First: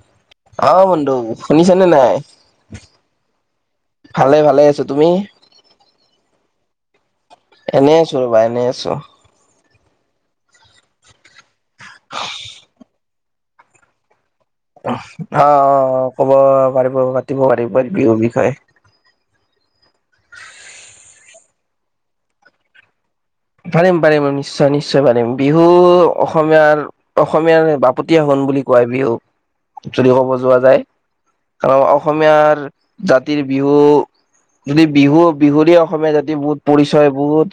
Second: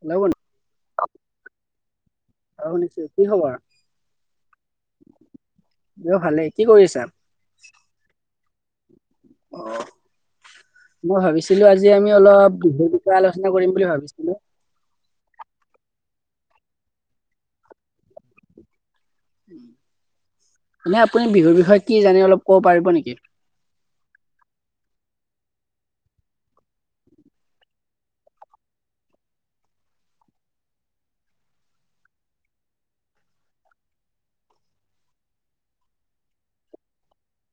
Hello বন্ধু অ', বন্ধু শুনিছেনে নাই? অ', শুনিছো কি খবৰ? ভালে ভালে আছো তুমি য় ভালেই, কি কৰিছা? এনেই আছোঁ ৰ'বা, এনেই আছোঁ। অ', মই ভাবিছিলো আজি আমি অলপ বিহ বিষয়ে আলোচনা কৰিম বুলি ভাবিছিলো। অ', অ', ক'ব পাৰিব পাতিব পাৰিব বিহুৰ বিষয়ে। এনেই আপুনি বিহুৰ বিষয়ে কি জানে অলপ ক'ব পাৰিব নেকি? পাৰিম পাৰিম নিশ্চয় নিশ্চয় পাৰিম বিহু অসমীয়াৰ অসমীয়াৰ বাপতি আহোন বুলি কয় বিহুক যদি ক'ব যোৱা যায় কাৰ অসমীয়াৰ জাতিৰ বিহু। যদি বিহু বিহুৰে অসমীয়া জাতি বহুত পৰিচয় বহুত।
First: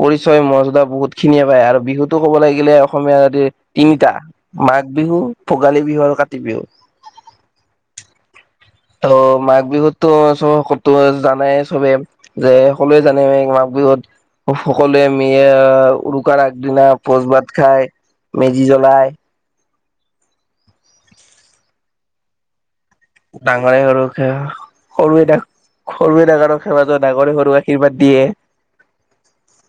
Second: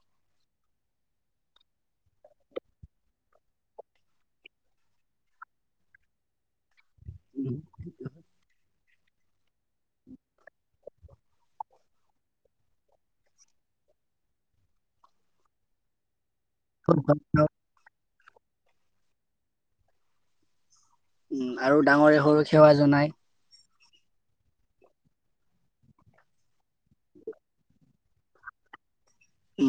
পৰিচয় মৰদা বহুত খিনিয়ে পায় আৰু বিহুতো ক'ব লাগিলে অসমীয়া জতি তিনিটা মাঘ। বিহু ভোগালী বিহু আৰু কাতি বিহু। উম ত মাঘ বিহুতো তো সো জানাই চবে যে সকলোৱে জানে মাঘ। বিহুত সকলোৱে আমি। কাৰ আগদিনা পোচ ভাত খায়, মেজি জ্বলাই। উ আৰু ডাঙৰে সৰুক সেৱা জনাই। । [unintelligible] খৰু নাগাৰক সেৱাজনাগৰি সৰু আৰ্শীৰ্বাদ দিয়ে। এ।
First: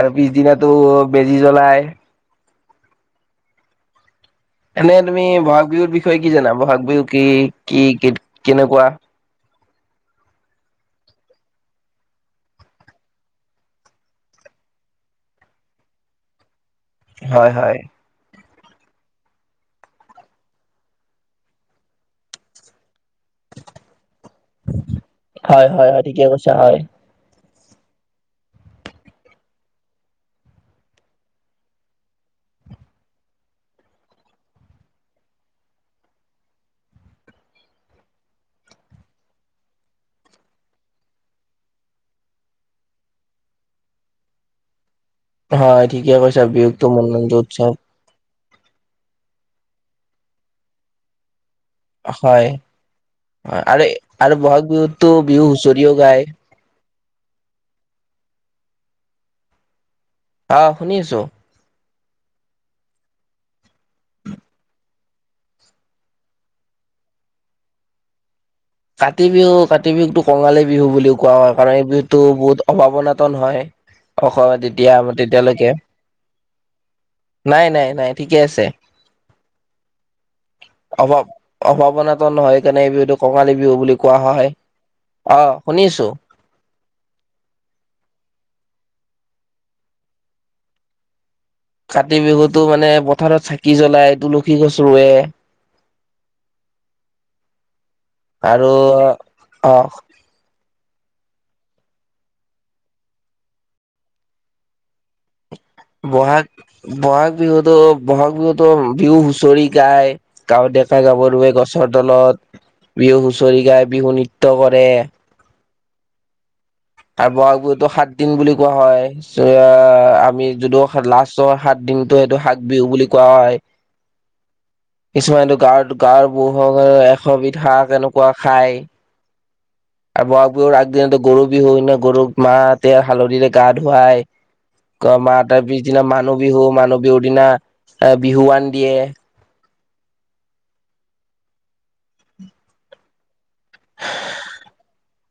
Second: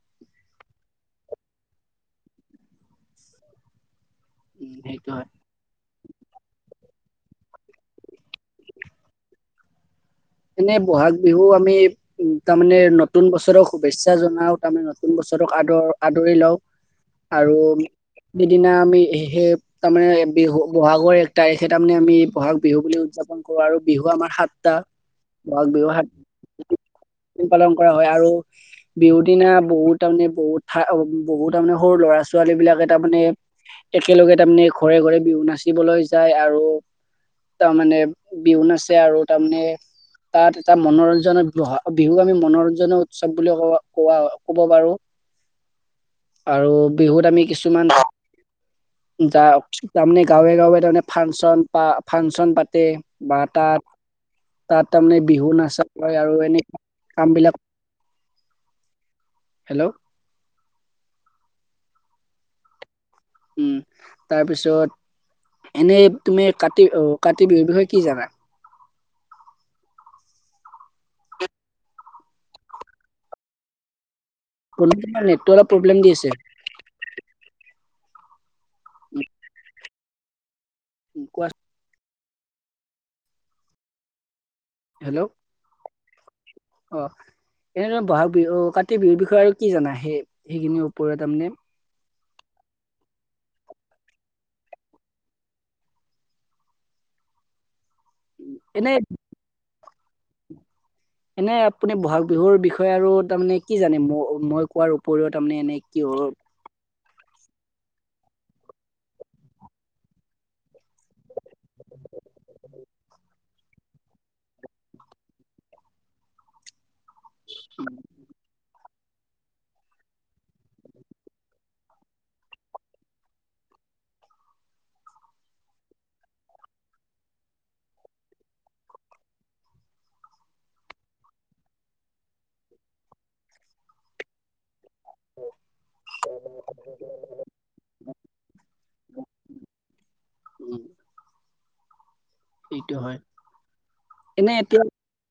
আৰু পিছদিনাতো বেজি জ্বলাই। উম এনে সেইটো তুমি হয় বহাগ বিহুৰ বিষয়ে কি জানা বহাগ বিহু কি কি কেনেকুৱা? এনে ব'হাগ বিহু আমি উম তাৰমানে নতুন বছৰৰ শুভেচ্ছা জনাও তাৰমানে নতুন বছৰ। ওচছতোক আদৰ আদৰি লওঁ। হয় আৰু হয়। সিদিনা আমি সেই তাৰমানে বিহু বহাগৰ এক তাৰিখে তাৰমানে আমি বহাগ বিহু বুলি। উদযাপন কৰো আৰু বিহু আমাৰ সাতটা। বহাগ হয়, বিহু হয়, হয়, সাত ঠিকে কৈছে হয়। [unintelligible] পালন কৰা হয় আৰু, বিহু দিনা বহুত তাৰমানে বহুত ঠা বহুত, তাৰমানে সৰু ল'ৰা ছোৱালী বিলাকে তাৰমানে, একেলগে তাৰমানে ঘৰে ঘৰে বিহু নাচিবলৈ যায় আৰু তাৰমানে বিহু নাছে আৰু, তাৰমানে তাত এটা মনোৰঞ্জনৰ বি বিহুক আমি মনোৰঞ্জনৰ উৎসৱ বুলি কব কোৱা কব পাৰো। হয় ঠিকে কৈছা আৰু বিহুতো বিহুত মনোৰঞ্জন আমি উৎসৱ কিছুমান। যাক তাৰমানে গাঁৱে গাঁৱে তাৰমানে ফাংচন। হয় ফাংচন পাতে বা হয় তাত আৰু আৰু বহাগ তাত। বিহুততো তাৰমানে বিহু নাচা হুঁচৰিও হয় গায় আৰু এনে। কাম বিলাক হেল্ল'। অহ শুনি আছোঁ। উম তাৰ পিছত। এনেই তুমি কাতি আহ কাতি বিহুৰ বিষয়ে কি জানা? কাতি বিহু কাতি বিহুকটো কঙালী বিহু বুলিও কোৱা হয়। কাৰণ এই বিহুটো বহুত অভাৱনাতন হয়। অসমত এতিয়া বন্ধু তোমাৰ নেটটো অলপ তেতিয়ালৈকে প্ৰব্লেম দি আছে, নাই নাই নাই ঠিকে আছে। উম অভাৱ কোৱা অভাৱনাত নহয়, সেইকাৰণে এই বিহুটো কঙালী বিহু বুলি কোৱা হয়। হেল্ল' অ শুনিছোঁ। অ এনেদ বহাগ বিহু আহ কাতি বিহুৰ বিষয়ে আৰু কি জানা? সেই সেইখিনিৰ ওপৰত তাৰমানে। কাতি বিহুতো মানে পথাৰত চাকি জ্বলাই তুলসী গছ ৰুৱে। আৰু এনে আহ। এনে আপুনি বহাগ বিহুৰ বিষয়ে আৰু তাৰমানে কি জানে? ম মই কোৱাৰ উপওৰিৰত। বহাগ, বহাগ। বহাগ বিহুতো ব'হাগ বিহুতো বিহু হুঁচৰি গায়, গাৱ ডেকা গাভৰুৱে গছৰ তলত। বিহু হোচৰি গাই, বিহু নৃত্য কৰে। আৰু বহাগ বিহুতো সাত দিন বুলি কোৱা হয়। আমি যদিও লাষ্টৰ সাত দিনতো সেইটো সাগ বিহু বুলি কোৱা হয়। কিছুমানটো গাঁ গাঁৱ ব এশবিধ হাঁহ এনেকুৱা খায়। [unintelligible] আৰু বহাগ বিহুৰ আগদিনতো গৰু বিহু ন গৰুক মাহতে হালধিৰে গা ধুৱায়। ক মা তাৰ পিছদিনা মানুহ বিহু মানুহ বিহুৰ দিনা এ বিহুৱান দিয়ে। উম। এইটো হয়, এনেই এতিয়া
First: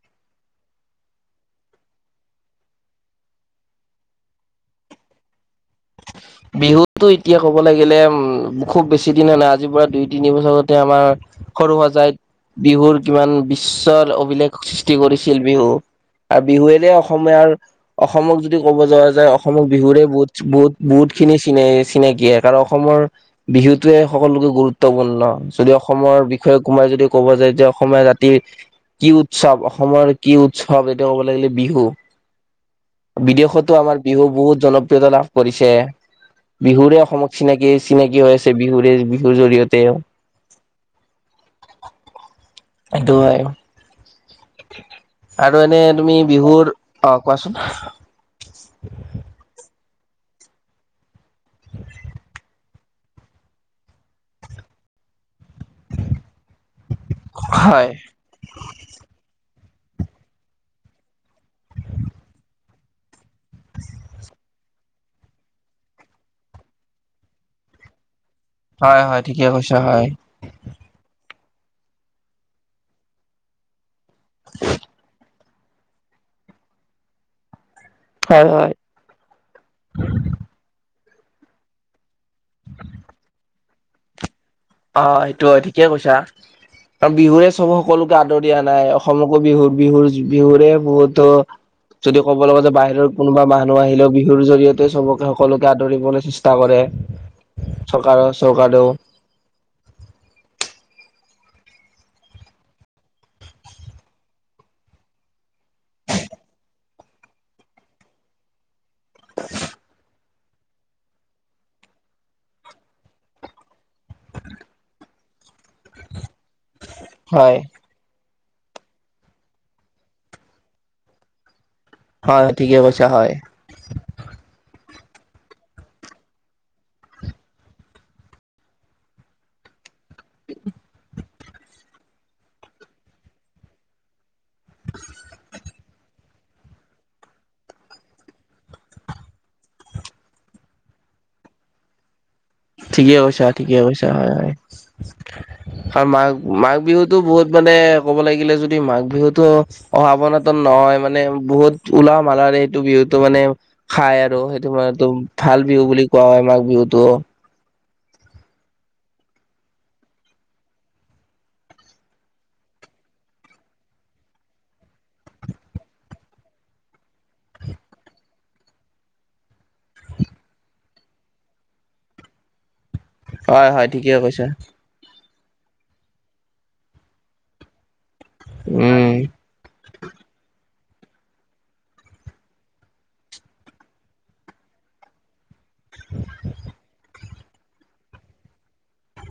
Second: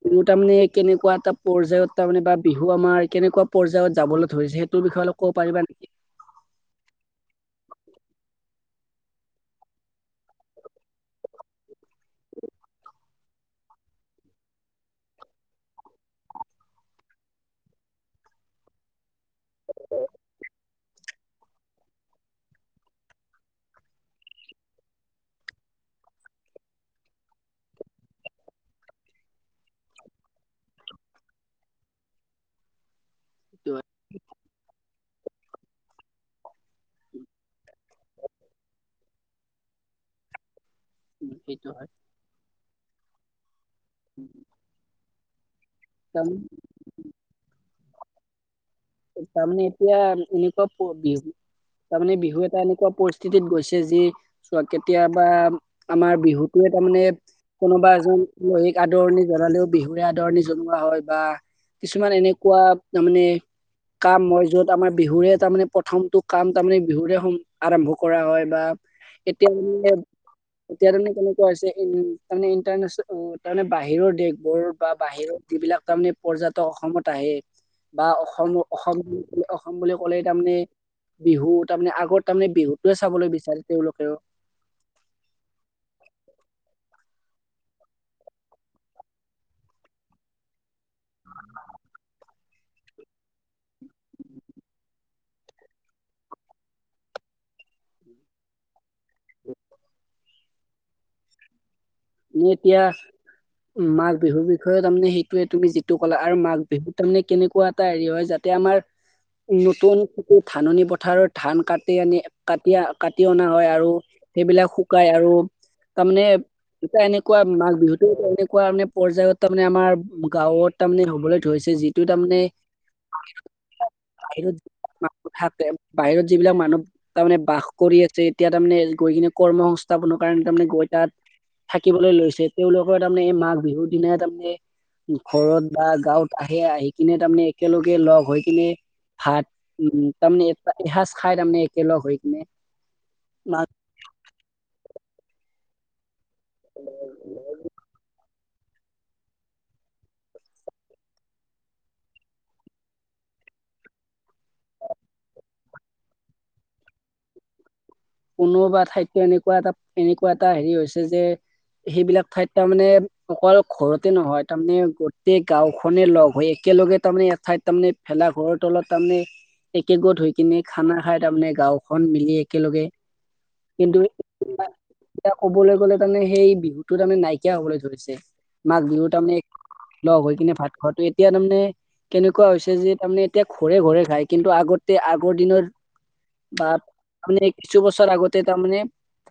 [unintelligible] তাৰমানে কেনেকুৱা এটা পৰ্যায়ত তাৰমানে বা বিহু আমাৰ কেনেকুৱা পৰ্যায়ত যাবলৈ ধৰিছে সেইটো বিষয়ে অলপ কব পাৰিবানি? [inaudible] বিহুতো এতিয়া ক'ব লাগিলে, উম, খুব বেছি দিন নাই আজিৰ পৰা দুই তিনি বছৰতে আমাৰ সৰু সজাইত বিহুৰ কিমান বিশ্বৰ অভিলেখ সৃষ্টি কৰিছিল বিহু। আৰু বিহুৱেৰে অসমীয়াৰ, অসমক যদি ক'ব যোৱা যায় অসমক বিহুৰে বহুত-বহুত বহুত খিনি চিনে চিনাকিয় কাৰ অসমৰ বিহুতোৱে সকলোকে গুৰুত্বপূৰ্ণ যদি অসমৰ বিষয়ে সোমাই যদি ক'ব যায় যে অসমীয়া জাতিৰ কি উৎসৱ? অসমৰ কি উৎসৱ এটো ক'ব লাগিলে বিহু। সেইটো বিদেশতো হয়, আমাৰ বিহু বহুত জনপ্ৰিয়তা লাভ কৰিছে। বিহুৰে অসমত চিনাকি চিনাকি হৈ আছে বিহুৰে বিহুৰ জৰিয়তে। উম, সেইটো হয়। সেইটোৱে। আৰু এনে তুমি তাৰমানে বিহুৰ অ', কোৱাচোন। তাৰমানে এতিয়া এনেকুৱা [unintelligible] তাৰমানে বিহু এটা এনেকুৱা পৰিস্থিতিত গৈছে যি কেতিয়াবা আমাৰ বিহুটোৱে তাৰমানে কোনোবা হয় এজন আলহীক আদৰণি জনালেও বিহুৰে আদৰণি জনোৱা হয় বা কিছুমান এনেকুৱা তাৰ মানে কাম মই য'ত আমাৰ বিহুৰে তাৰমানে প্ৰথমটো কাম তাৰমানে বিহুৰে আৰম্ভ কৰা হয়। বা হয় হয় ঠিকে এতিয়া কৈছা হয় এতিয়া তেনে কেনেকে এনেকুৱা হৈছে, তাৰমানে ইণ্টাৰনেচনেল তাৰমানে বাহিৰৰ দেশবোৰ বা বাহিৰৰ যিবিলাক তাৰমানে পৰ্যাটক অসমত আহে বা হয় অসমত হয় অসম অসম বুলি ক'লে তাৰমানে বিহু তাৰমানে আগত তাৰমানে বিহুটোৱে চাবলৈ বিচাৰে তেওঁলোকেও। অ', সেইটো হয়, ঠিকেই কৈছা। বিহুৰে চ'ব সকলোকে আদৰিয়াই অনাই অসমকো বিহু বিহু যি বিহুৰে বহুতো যদি ক'ব লগা যে বাহিৰৰ কোনোবা মানুহ আহিলেও বিহুৰ জৰিয়তে চবকে সকলোকে আদৰিবলৈ চেষ্টা কৰে। চৰকাৰৰ চৰকাৰেও। নি এতিয়া উম, মাঘ বিহুৰ বিষয়ে তাৰমানে সেইটোৱে তুমি যিটো ক'লা আৰু মাঘ বিহুত তাৰমানে কেনেকুৱা এটা হেৰি হয় যা তে আমাৰ নতুন কতো ধাননি পথাৰত ধান কাটি আনি কাটিয়া কাটি অনা হয় আৰু সেইবিলাক শুকাই আৰু তাৰমানে এটা এনেকুৱা হয় মাঘ বিহুতো এনে কুৱা মানে পৰ্যায়ত তাৰমানে আমাৰ গাঁৱত তাৰমানে হ'বলৈ ধৰিছে যি টো তাৰমানে হয় ঠিকে কৈছা হয় সেইটো হাতে বাহিৰত যিবিলাক মানুহ তাৰমানে বাস কৰি আছে এতিয়া তাৰমানে গৈ কিনে কৰ্ম সংস্থাপনত কাৰণ তাৰমানে গৈ তাত থাকিবলৈ লৈছে, তেওঁলোকৰ তাৰমানে এই মাঘ বিহুৰ দিনাই তাৰমানে ঘৰত বা গাঁৱত আহে, আহি কিনে তাৰমানে একেলগে লগ হৈ কিনে ভাত উম, তাৰমানে এ [unintelligible] খাই তাৰমানে একেলগ হয়। ঠিকে কৈছা -ঠিকে কৈছা হয়-হয় আৰু মাক মাঘ বিহুতো বহুত মানে ক'ব লাগিলে যদ দি মাঘ বিহুটো আৱনতন নহয় মানে বহুত উলহ মালহেৰে এইটো বিহুটো মানে খাই আৰু সেইটো মানটো ভাল বিহু বুলি কোৱা হয়, মাঘ বিহুতো কোনোবা ঠাইততো এনেকুৱা এটা- এনেকুৱা এটা হেৰি হৈছে যে সেইবিলাক ঠাইত তাৰমানে অকল ঘৰতে নহয়, তাৰমানে গোটেই গাওঁখনে লগ হৈ একেলগে তাৰমানে এঠাইত তাৰমানে, ভেলা ঘৰৰ তলত তাৰমানে একেগোত হৈ কিনে খানা খাই তাৰমানে, গাঁওখন মিলি একেলগে। হয় হয় ঠিকেই কৈছা কিন্তু এতিয়া ক'বলৈ গ'লে তাৰমানে সেই বিহুতো তাৰমানে নাইকিয়া হবলৈ ধৰিছে মাঘ বিহু উম তাৰমানে লগ হৈ কিনে ভাত খোৱাটো এতিয়া তাৰমানে কেনেকুৱা হৈছে যে তাৰমানে এতিয়া ঘৰে ঘৰে খায় কিন্তু আগতে আগৰ দিনৰ বা তাৰমানে কিছু বছৰ আগতে তাৰমানে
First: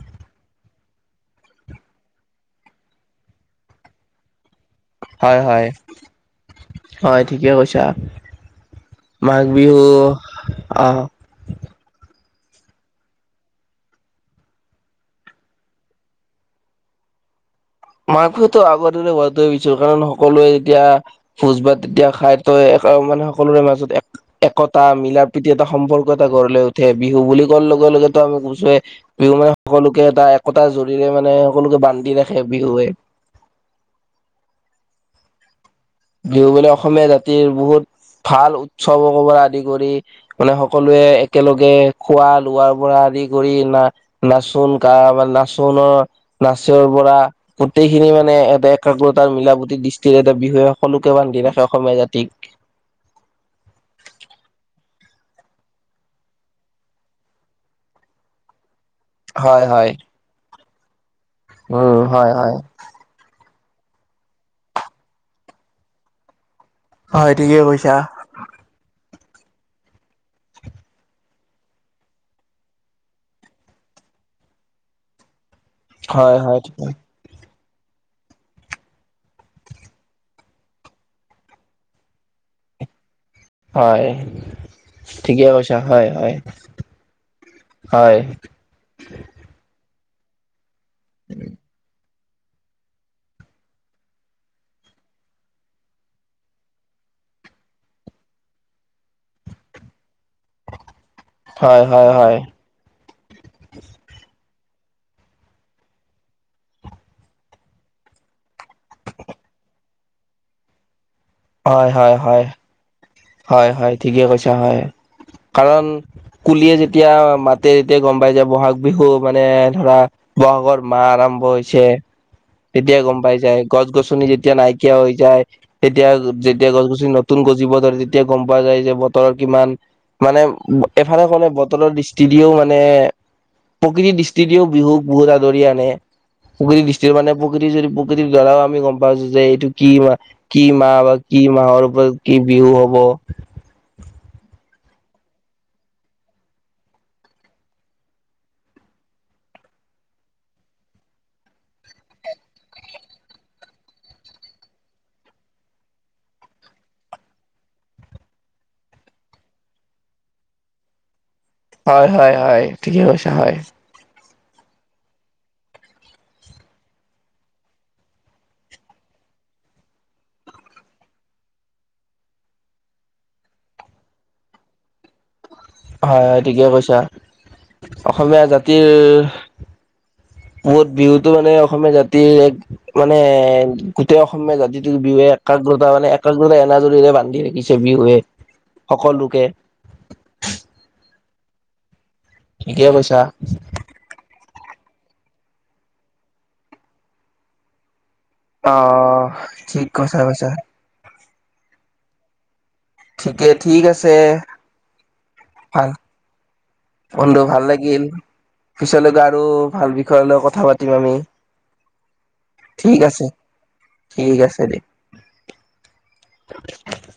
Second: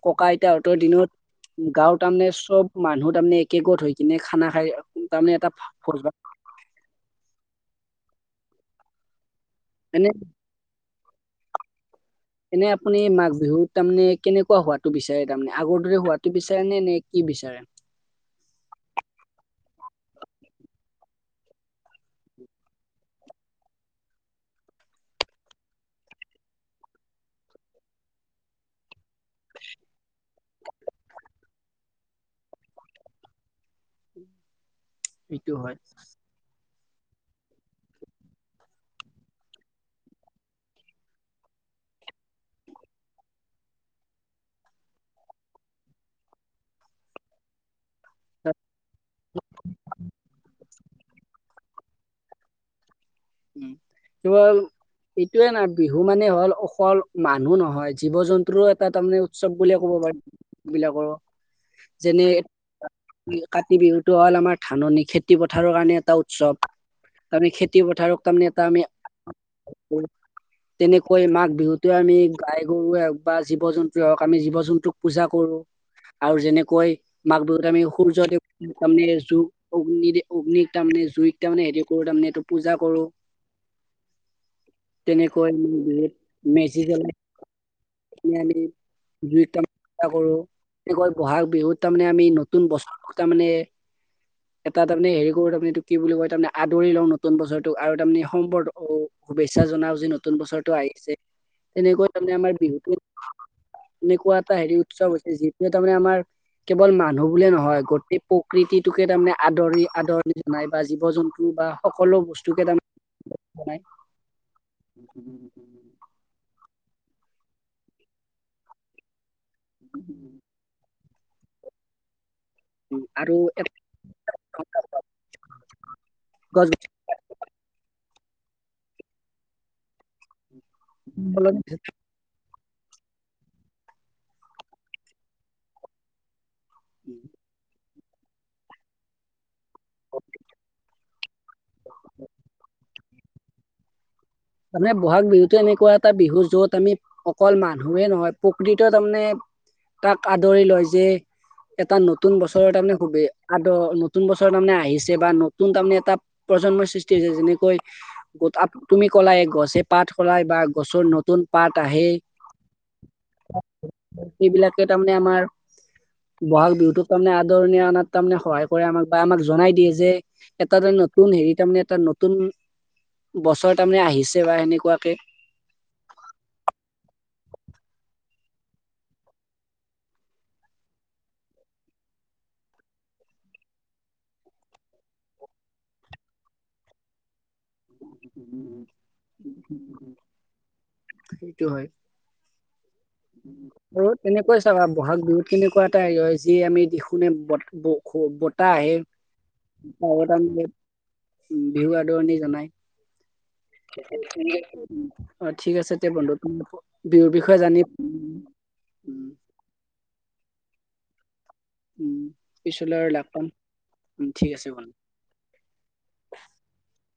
ককা আইতাহঁতৰ দিনত গাঁৱত তাৰমানে চব মানুহ তাৰমানে একেগত হৈ কিনে খানা খাই তাৰমানে হয় এটা হয় ভোজ ভাত হয় ঠিকে কৈছা মাঘ বিহু এনে আহ এনে আপুনি এই মাঘ বিহুত তামানে কেনেকুৱা হোৱাটো বিচাৰে তাৰমানে আগৰ দৰে হোৱাটো বিচাৰে নে নে কি বিচাৰে? মাঘ বিহুতো আগৰ দৰে হোৱাটোৱে বিচাৰো। কাৰণ সকলোৱে যেতিয়া ভোজ ভাত তেতিয়া খাই তই গাঁও মানে সকলোৰে মাজত এক একতা মিলাৰ প্ৰীতি এটা সম্পৰ্ক এটা গঢ় উঠে বিহু বুলি কোৱাৰ লগ ত লগতে আমি কোছোৱে বিহু মানে সকলোকে এটা একতাজৰিৰে মানে সকলোকে বান্ধি ৰাখে। বিহুৱে ইটো হয়। বিহু বোলে অসমীয়া জাতিৰ বহুত ভাল উৎসৱ পৰা আদি কৰি মানে সকলোৱে একেলগে খোৱা লোৱাৰ পৰা আদি কৰি না নাচোন কা নাচোনৰ নাচৰ পৰা গোট টেইখিনি মানে এটা একাগ্ৰতাৰ মিলাপুতি দৃষ্টিৰে এটা বিহুয়েক সকলোকে বান্ধি ৰাখে অসমীয়া জাতিক। উম কেৱল এইটোয়ে নাই বিহু মানে হ'ল অকল মানুহ নহয় জীৱ জন্তুৰো তা তামানে উৎসৱ বুলিয়ে ক'ব পাৰি বিলাকৰ অও যেনে হয় হয়। কাতি বিহুটো হ'ল আমাৰ ধাননি খেতি পথাৰৰ কাৰণে এটা উৎসৱ। হয় ঠিকে কৈছা। আমিয়ে [unintelligible] তেনেকৈ মাঘ বিহুতে আমি গাই গৰুৱে হও বা জীৱ জন্তুৱে হওক আমি জীৱ জন্তুক পূজা কৰো। আৰু হয় হয় যেনেকৈ হয় মাঘ বিহুত আমি সূৰ্য দেৱ তাৰে জুই অগ্নি অগ্নিক তাৰমানে জুইক তাৰমানে হে কৰো তাৰে এইটো পূজ জা কৰো। ঠিকে তেনেকৈ কৈছা হয় হয় মেজি জ্বলাই হয় সেইখিনি আমি জুইত তাৰ [unintelligible] কৰো এনেকৈ বহাগ বিহুত তাৰমানে আমি ন নতুন বছৰটো তাৰমানে এটা তাৰমানে হেৰি কৰো তাৰমানে এইটো কি বুলি কয় তাৰমানে আদৰি লওঁ নতুন বছৰটোক আৰু তাৰমানে সম্পৰ্ক শুভেচ্ছা জনাও যে ন নতুন বছৰটো আহিছে, হয় হয় তেনেকৈ তাৰমানে হয় আমাৰ বিহুটো [inaudible] এনেকুৱা এটা হেৰি উৎসৱ হৈছে যিটোৱে তাৰমানে আমাৰ কেৱল মানুহ বুলিয়ে নহয় গোটেই প্ৰকৃতিটোকে তাৰমানে আদৰি আদৰণি জনাই বা জীৱ জন্তু বা হয় হয় সকলো হয় হয় বস্তুকে তাৰমান হয় হয় ঠিকে কৈছা হয়, কাৰণ কুলি য়ে যেতিয়া মাতে তেতিয়া গম পাই যে বহাগ বিহু মানে ধৰা বহাগৰ মাহ আৰম্ভ হৈছে। তেতিয়া গম আৰু পাই যায়, এটা গছ গছনি যেতিয়া গছ নাইকিয়া হৈ যায় তে এয়া যেতিয়া গছ গছনি নতুন গজিব ধৰে তেতিয়া গম পোৱা যায় যে বতৰৰ কিমান মানে এফালে কলে গছনি বতৰৰ দৃষ্টি দিও মানে মানে প্ৰকৃতিৰ দৃষ্টি দিও বিহুক বহুত আদৰি আনে। প্ৰকৃতিৰ দৃষ্টিৰ মানে প্ৰকৃতিৰ যদি প্ৰকৃতিৰ দ্বাৰাও আমি গম পাইছো যে এইটো কি মাহ কি মাহ বা কি মাহৰ ওপৰত কি বিহু হ'ব। মানে ব'হাগ বিহুতোৱে এনেকুৱা এটা বিহু যত আমি অকল মানুহে নহয় প্ৰকৃত তাৰমানে তাক আদৰি লয় যে এটা নতুন বছৰৰ তাৰমানে খুবেই আদ নতুন বছৰৰ তাৰমানে আহিছে বা নতুন তাৰমানে এটা প্ৰজন্মৰ সৃষ্টি হৈছে। যেনেকৈ গ-আ-তুমি ক'লাই গছে পাত খলাই বা গছৰ নতুন পাত আহে হয় হয় হয় ঠিকেই কৈছা হয় এইবিলাকে তাৰমানে আমাৰ বহাগ বিহুতোক তাৰমানে আদৰণি অনাত তাৰমানে সহায় কৰে আমাক বা আমাক জনাই দিয়ে যে এটা নতুন হেৰি তাৰমানে এটা নতুন বছৰ তাৰমানে আহিছে বা সেনেকুৱাকে হয়, হয়, ঠিকে কৈছা। অসমীয়া জাতিৰ বহত বিহুতটো মানে অসমীয়া জাতিৰ এক মানে গোটেই অসমীয়া জাতিটো বিহুে এক একাগ্ৰতা মানে একাগ্ৰতা এনাজৰীৰে বান্ধি ৰাখিছে বিহুৱে সকলোোকে। সেইটো হয়। ঠিকে কৈছ আৰু তেনেকৈয়েই চাবা ব'হাগ বিহুত কেনেকুৱা এটা হেই হয়। যি আমি দেখোনে ব-ব খু বতাহ আহে অহ ঠিক কথা কৈছা [unintelligible] বিহু আদৰণি জনায় ঠিকে ঠিক আছে [unintelligible] অ', ঠিক আছে দে বন্ধু। তোম-বিহুৰ বিষয়ে ল জান পিছলৈকে আৰু ভাল বিষয় লৈ কথা পাতিম আমি উম ঠিক পিছলৈ আৰু আছে লাগ পাম উও ঠিক আছে ভনি [unintelligible]